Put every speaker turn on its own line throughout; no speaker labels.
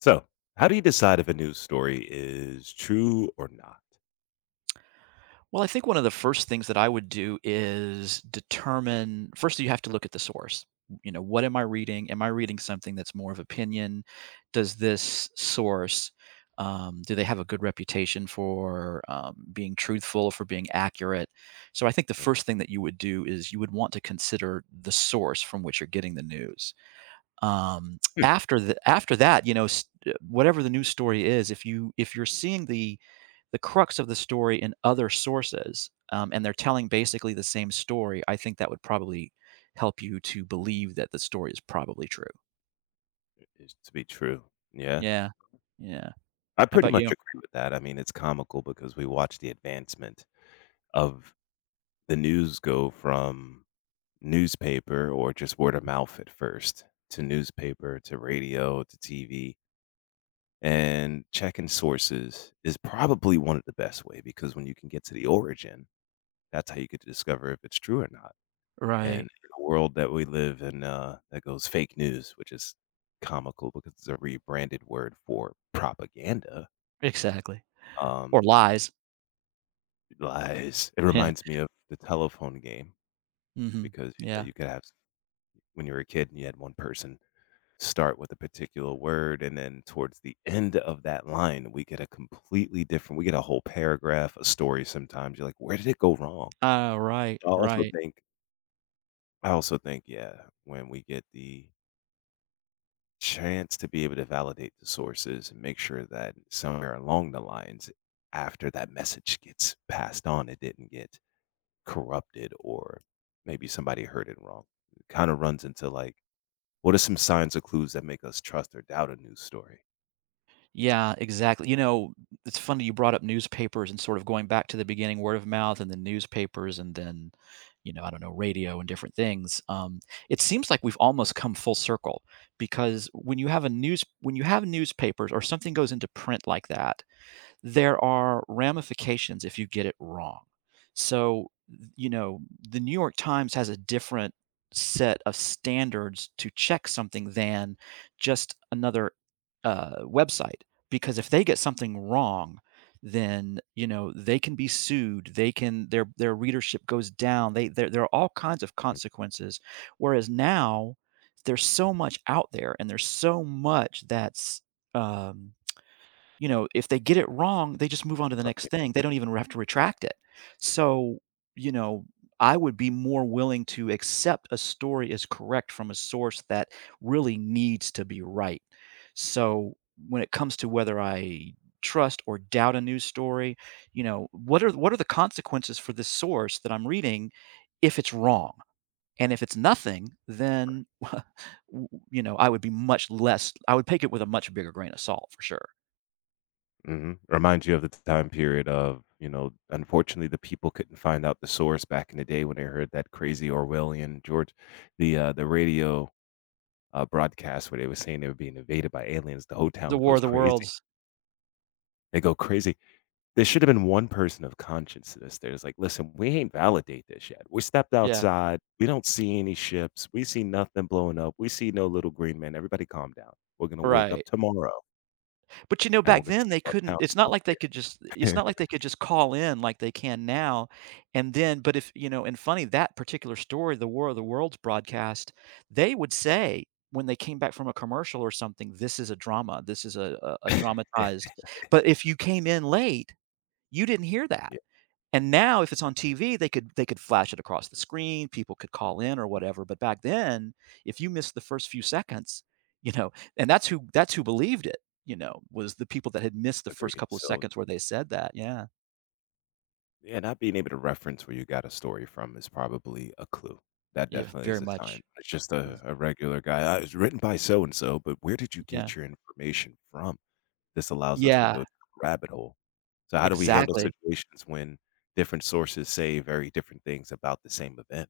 So, how do you decide if a news story is true or not?
Well, I think one of the first things that I would do is determine first, you have to look at the source. You know, what am I reading? Am I reading something that's more of opinion? Does this source, do they have a good reputation for being truthful, for being accurate? So I think the first thing that you would do is you would want to consider the source from which you're getting the news.
Hmm,
After the after that, you know, s Whatever the news story is, if you're seeing the crux of the story in other sources, and they're telling basically the same story, I think that would probably help you to believe that the story is probably true.
is to be true. Yeah.
Yeah. Yeah.
I
How
pretty
about
much
you?
agree with that. I mean, it's comical because we watch the advancement of the news go from newspaper or just word of mouth at first, to newspaper, to radio, to TV. And checking sources is probably one of the best way, because when you can get to the origin, that's how you could discover if it's true or not. And in
Right.
the world that we live in, that goes fake news, which is comical because it's a rebranded word for propaganda,
Exactly. Or
um,
lies.
lies. It
Yeah.
reminds me of the telephone game
Mhm.
because, you know,
Yeah.
you could have when you were a kid and you had one person start with a particular word, and then towards the end of that line, we get a completely different, we get a whole paragraph, a story sometimes, you're like, "Where did it go wrong?"
Ah, right,
I also
right.
think I also think, yeah, when we get the chance to be able to validate the sources and make sure that somewhere along the lines after that message gets passed on, it didn't get corrupted, or maybe somebody heard it wrong. It kind of runs into like, what are some signs or clues that make us trust or doubt a news story?
Yeah, exactly. You know, it's funny you brought up newspapers and sort of going back to the beginning, word of mouth, and then newspapers, and then, you know, I don't know, radio and different things. It seems like we've almost come full circle because when you have a news, when you have newspapers or something goes into print like that, there are ramifications if you get it wrong. So, you know, the New York Times has a different set of standards to check something than just another website because if they get something wrong, then you know they can be sued. They can their readership goes down. They there there are all kinds of consequences. Whereas now there's so much out there and there's so much that's um, you know, if they get it wrong, they just move on to the next thing. They don't even have to retract it. So, you know, I would be more willing to accept a story as correct from a source that really needs to be right. So, when it comes to whether I trust or doubt a news story, you know, what are the consequences for this source that I'm reading if it's wrong? And if it's nothing, then you know, I would be much less I would take it with a much bigger grain of salt for sure.
Hmm, reminds you of the time period of, you know, unfortunately the people couldn't find out the source back in the day when they heard that crazy Orwellian George, the radio broadcast where they were saying they were being invaded by aliens, the whole town
The War
goes
of the
crazy.
Worlds.
They go crazy. There should have been one person of conscience to this. There's like, "Listen, we ain't validate this yet. We stepped
Yeah,
outside. We don't see any ships. We see nothing blowing up. We see no little green man. Everybody calm down. We're gonna wake up
right.
tomorrow,
But, you know,
and we're
back
gonna
then,
see if
they
our
couldn't
town's
it's not
still
like they could just it's not like
here."
they could just call in like they can now, and then but if you know, and funny, that particular story, the War of the Worlds broadcast, they would say when they came back from a commercial or something, "This is a drama, this is a dramatized," but if you came in late, you didn't hear that.
Yeah,
And now if it's on TV, they could flash it across the screen, people could call in or whatever, but back then, if you missed the first few seconds, you know, and that's who believed it, you know, was the people that had missed the first
agreed.
couple of
So,
seconds where they said that, yeah.
yeah, not being able to reference where you got a story from is probably a clue. That
Yeah,
definitely is
very
a sign.
much.
It's just a
Mm.
regular guy, "Ah, it written by so and so," but where did you
Yeah.
get your information from? This allows us to
Yeah,
go to a rabbit hole. So how do we handle
exactly.
situations when different sources say very different things about the same event?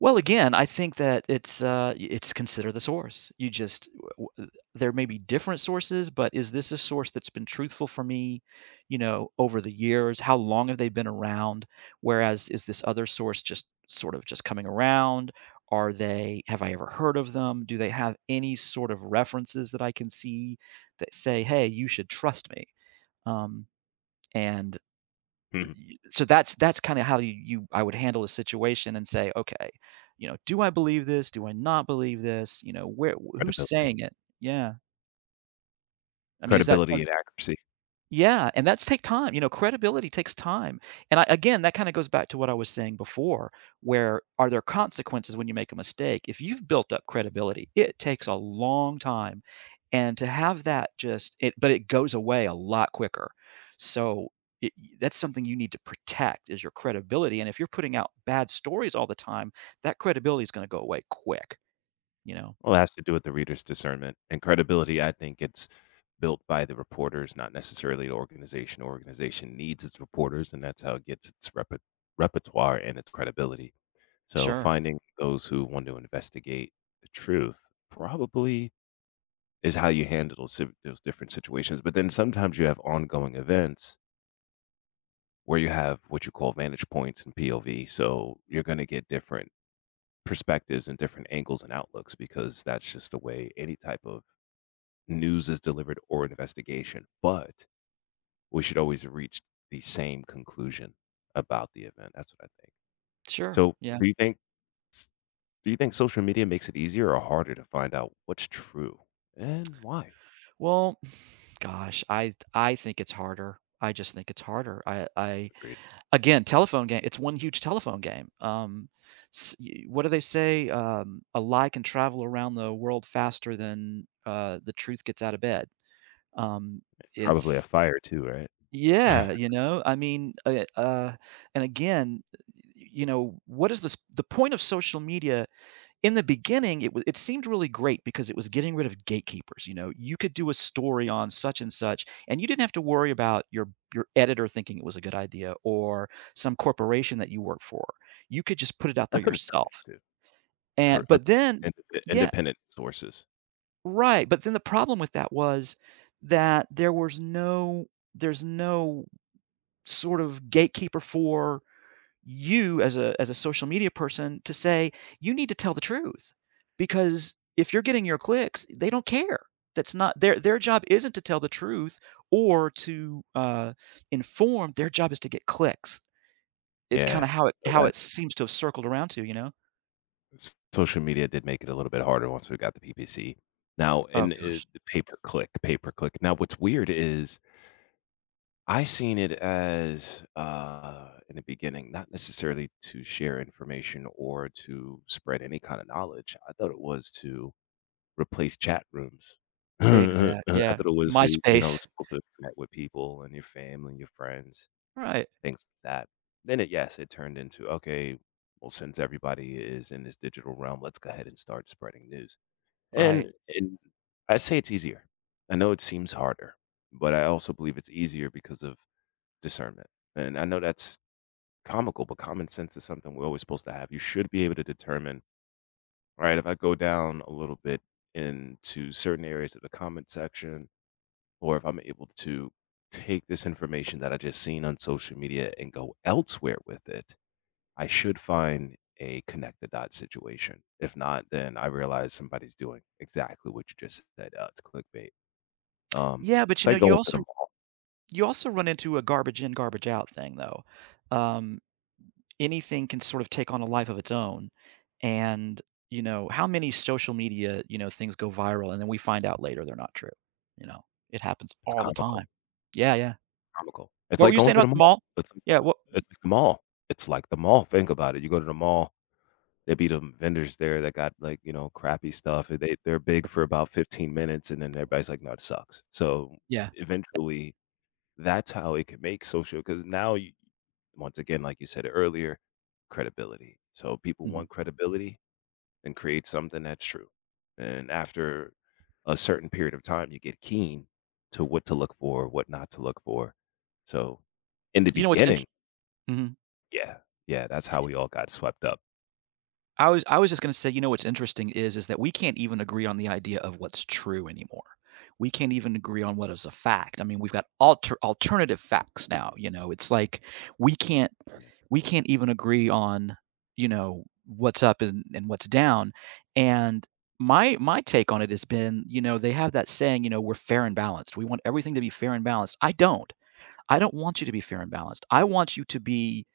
Well, again, I think that it's, y it's consider the source. You just w w there may be different sources, but is this a source that's been truthful for me, you know, over the years? How long have they been around? Whereas, is this other source just sort of just coming around? Are they have I ever heard of them? Do they have any sort of references that I can see that say, "Hey, you should trust me?" Um, and
Hmm,
so that's kind of how you, you I would handle a situation and say, okay, you know, do I believe this? Do I not believe this? You know, where who's
credibility.
saying it? Yeah, I mean, is that
Credibility
something?
and accuracy.
Yeah, and that's take time. You know, credibility takes time. And I, again, that kind of goes back to what I was saying before, where are there consequences when you make a mistake? If you've built up credibility, it takes a long time. And to have that just it but it goes away a lot quicker. So it, that's something you need to protect is your credibility. And if you're putting out bad stories all the time, that credibility is going to go away quick, you know.
Well, it has to do with the reader's discernment. And credibility, I think it's built by the reporters, not necessarily the organization. Organization needs its reporters, and that's how it gets its repertoire and its credibility. So
Sure.
finding those who want to investigate the truth probably is how you handle those different situations. But then sometimes you have ongoing events where you have what you call vantage points and POV. So you're going to get different perspectives and different angles and outlooks, because that's just the way any type of news is delivered or investigation. But we should always reach the same conclusion about the event. That's what I think.
Sure.
So
Yeah.
do you think s- do you think social media makes it easier or harder to find out what's true, and why?
Well, gosh, I think it's harder. I just think it's harder. I
Agreed.
Again, telephone game, it's one huge telephone game. What do they say? A lie can travel around the world faster than the truth gets out of bed. Um,
Probably a
it's
fire too, right?
Yeah, you know, I mean, and again, you know, what is this? The point of social media in the beginning, it was it seemed really great because it was getting rid of gatekeepers. You know, you could do a story on such and such, and you didn't have to worry about your editor thinking it was a good idea or some corporation that you work for. You could just put it out there
That's what it turned
yourself.
into. Cor
And but
agreed.
then,
Inde
yeah,
independent sources.
right. But then the problem with that was that there was no there's no sort of gatekeeper for you as a social media person to say you need to tell the truth, because if you're getting your clicks they don't care. That's not their their job isn't to tell the truth, or to inform. Their job is to get clicks, is kind
Yeah.
of
So
how
that,
it seems to have circled around to, you know.
s social media did make it a little bit harder once we got the PPC. Now
Oh
and,
god.
the pay per click, pay per click. Now what's weird is I seen it as, in the beginning, not necessarily to share information or to spread any kind of knowledge. I thought it was to replace chat rooms. I
Exact
thought
Yeah,
it was, you know,
myspace.
supposed to connect with people and your family and your friends.
Right,
Things like that. Then it, yes, it turned into, "Okay, well, since everybody is in this digital realm, let's go ahead and start spreading news."
right.
And I say it's easier. I know it seems harder, but I also believe it's easier because of discernment. And I know that's comical, but common sense is something we're always supposed to have. You should be able to determine, "All right, if I go down a little bit into certain areas of the comment section, or if I'm able to take this information that I just seen on social media and go elsewhere with it, I should find a connect the dot situation. If not, then I realize somebody's doing exactly what you just said. It's clickbait. Um,
Yeah, but
it's
you know
like going to the mall.
you also run into a garbage in garbage out thing though. um Anything can sort of take on a life of its own. And, you know, how many social media, you know, things go viral and then we find out later they're not true? You know, it happens
It's
all the time.
comical,
Yeah, yeah.
comical. It's
What were
like
you
going
saying
to the
about the
mall.
mall?
It's
Yeah,
like
what.
the mall. It's like the mall. Think about it. You go to the mall. There be the vendors there that got like, you know, crappy stuff. And They they're big for about 15 minutes, and then everybody's like, "No, it sucks." So
Yeah,
eventually, that's how it can make social, because now you, once again, like you said earlier, credibility. So people
mhm.
want credibility and create something that's true. And after a certain period of time, you get keen to what to look for, what not to look for. So in the
You know what's int
beginning,
Mhm.
yeah, yeah, that's how we all got swept up.
I was just gonna say, you know, what's interesting is that we can't even agree on the idea of what's true anymore. We can't even agree on what is a fact. I mean, we've got alternative facts now, you know, it's like we can't
Yeah,
we can't even agree on, you know, what's up and what's down. And my take on it has been, you know, they have that saying, you know, we're fair and balanced. We want everything to be fair and balanced. I don't. I don't want you to be fair and balanced. I want you to be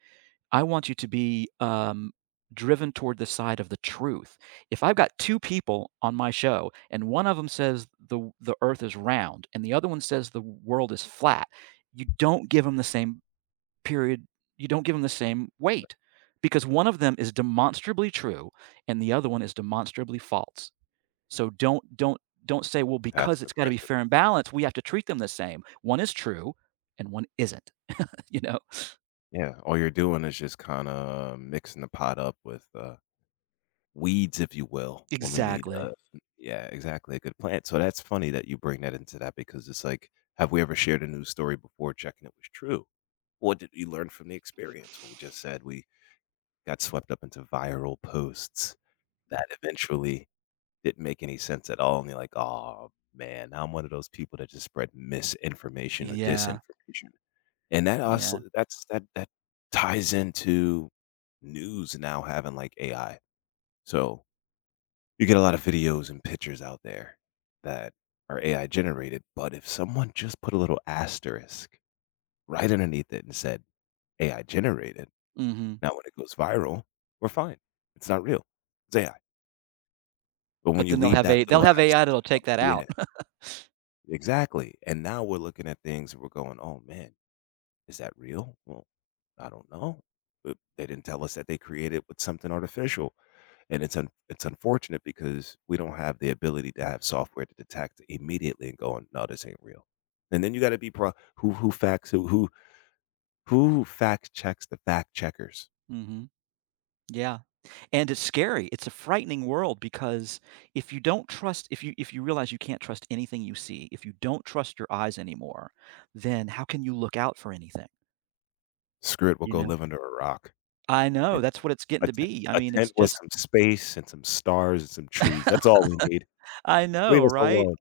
I want you to be driven toward the side of the truth. If I've got two people on my show and one of them says the earth is round and the other one says the world is flat, you don't give them the same period, you don't give them the same weight because one of them is demonstrably true and the other one is demonstrably false. So don't say, well, because
passive
it's got to be
aggressive.
fair and balanced, we have to treat them the same. One is true and one isn't, you know?
Yeah, all you're doing is just kind of mixing the pot up with weeds, if you will, when we need a
Exactly.
yeah, exactly, a good plant. So that's funny that you bring that into that, because it's like, have we ever shared a news story before checking it was true? What did we learn from the experience? What we just said, we got swept up into viral posts that eventually didn't make any sense at all. And you're like, oh man, now I'm one of those people that just spread misinformation or disinformation.
Yeah.
And that also
Yeah.
that's that ties into news now having like AI. So you get a lot of videos and pictures out there that are AI generated, but if someone just put a little asterisk right underneath it and said, "AI generated,"
Mhm.
now when it goes viral, we're fine. It's not real. It's AI. But when
But
you
then they'll
leave
have
that
a they'll
little
have AI
asterisk,
that'll take that
yeah,
out.
exactly, and now we're looking at things and we're going, "Oh, man, is that real? Well, I don't know. But they didn't tell us that they created with something artificial." And it's unfortunate because we don't have the ability to have software to detect immediately and going, "No, this ain't real." And then you gotta be pro who facts who fact checks the fact checkers?
Mhm. Yeah. And it's scary. It's a frightening world because if you don't trust if you realize you can't trust anything you see, if you don't trust your eyes anymore, then how can you look out for anything,
Screw it, we'll
you
go
know?
live under a rock.
I
Yeah,
know, that's what it's getting
a
to be. I mean, it's
tent with
just
some space and some stars and some trees, that's all we need.
I know,
Leave us
right?
alone.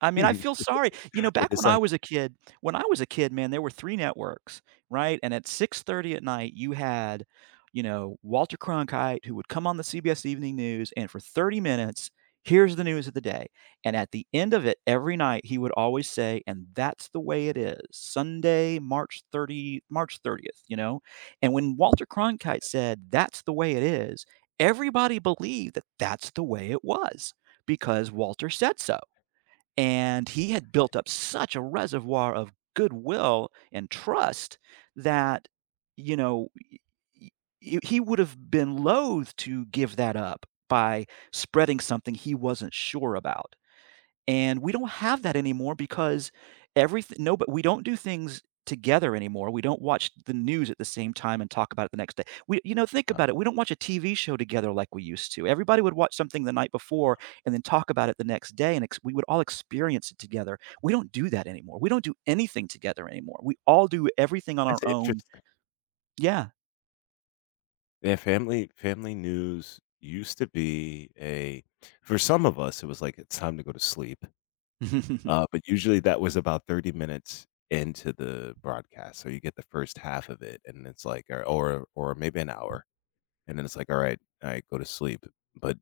I mean, I feel
But
sorry. You know, back
it's
when I
like,
was a kid when I was a kid, man, there were 3 networks, right? And at 6:30 at night, you had, you know, Walter Cronkite, who would come on the CBS Evening News, and for 30 minutes, here's the news of the day. And at the end of it, every night, he would always say, "And that's the way it is, Sunday, March 30th," you know? And when Walter Cronkite said, "That's the way it is," everybody believed that that's the way it was because Walter said so. And he had built up such a reservoir of goodwill and trust that, you know, y- he would have been loath to give that up by spreading something he wasn't sure about. And we don't have that anymore because everything no, but we don't do things together anymore. We don't watch the news at the same time and talk about it the next day. We you know, think
"No,
about it. We don't watch a TV show together like we used to. Everybody would watch something the night
no."
before and then talk about it the next day, and we would all experience it together. We don't do that anymore. We don't do anything together anymore. We all do everything on our
That's
own.
interesting.
Yeah.
Yeah, family news used to be a for some of us, it was like, "It's time to go to sleep,"
That,
but usually that was about 30 minutes into the broadcast, so you get the first half of it, and it's like, or maybe an hour, and then it's like, "Alright, alright, go to sleep," but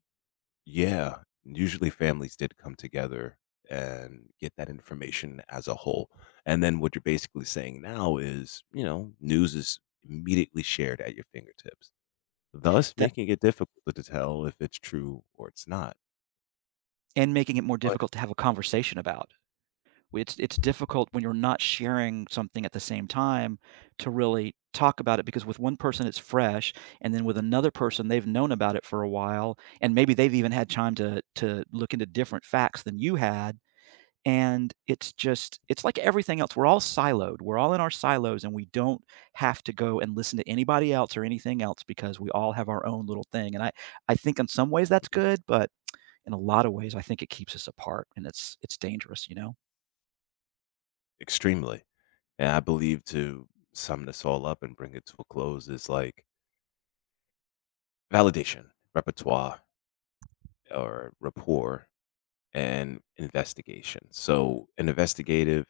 yeah, usually families did come together and get that information as a whole, and then what you're basically saying now is, you know, news is immediately shared at your fingertips, thus making it difficult to tell if it's true or it's not.
and making it more
But
difficult to have a
yeah,
conversation about. It's difficult when you're not sharing something at the same time to really talk about it because with one person it's fresh, and then with another person they've known about it for a while, and maybe they've even had time to look into different facts than you had, and it's just it's like everything else, we're all siloed, we're all in our silos, and we don't have to go and listen to anybody else or anything else because we all have our own little thing, and I think in some ways that's
mhm,
good, but in a lot of ways I think it keeps us apart, and it's dangerous, you know?
extremely. And I believe to sum this all up and bring it to a close is like validation, repertoire, or rapport, and investigation. So, an investigative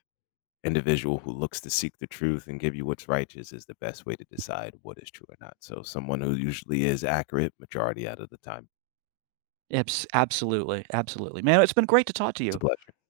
individual who looks to seek the truth and give you what's righteous is the best way to decide what is true or not. So, someone who usually is accurate majority out of the time.
Absolutely, absolutely. Man, it's been great to talk to
It's a
you.
pleasure.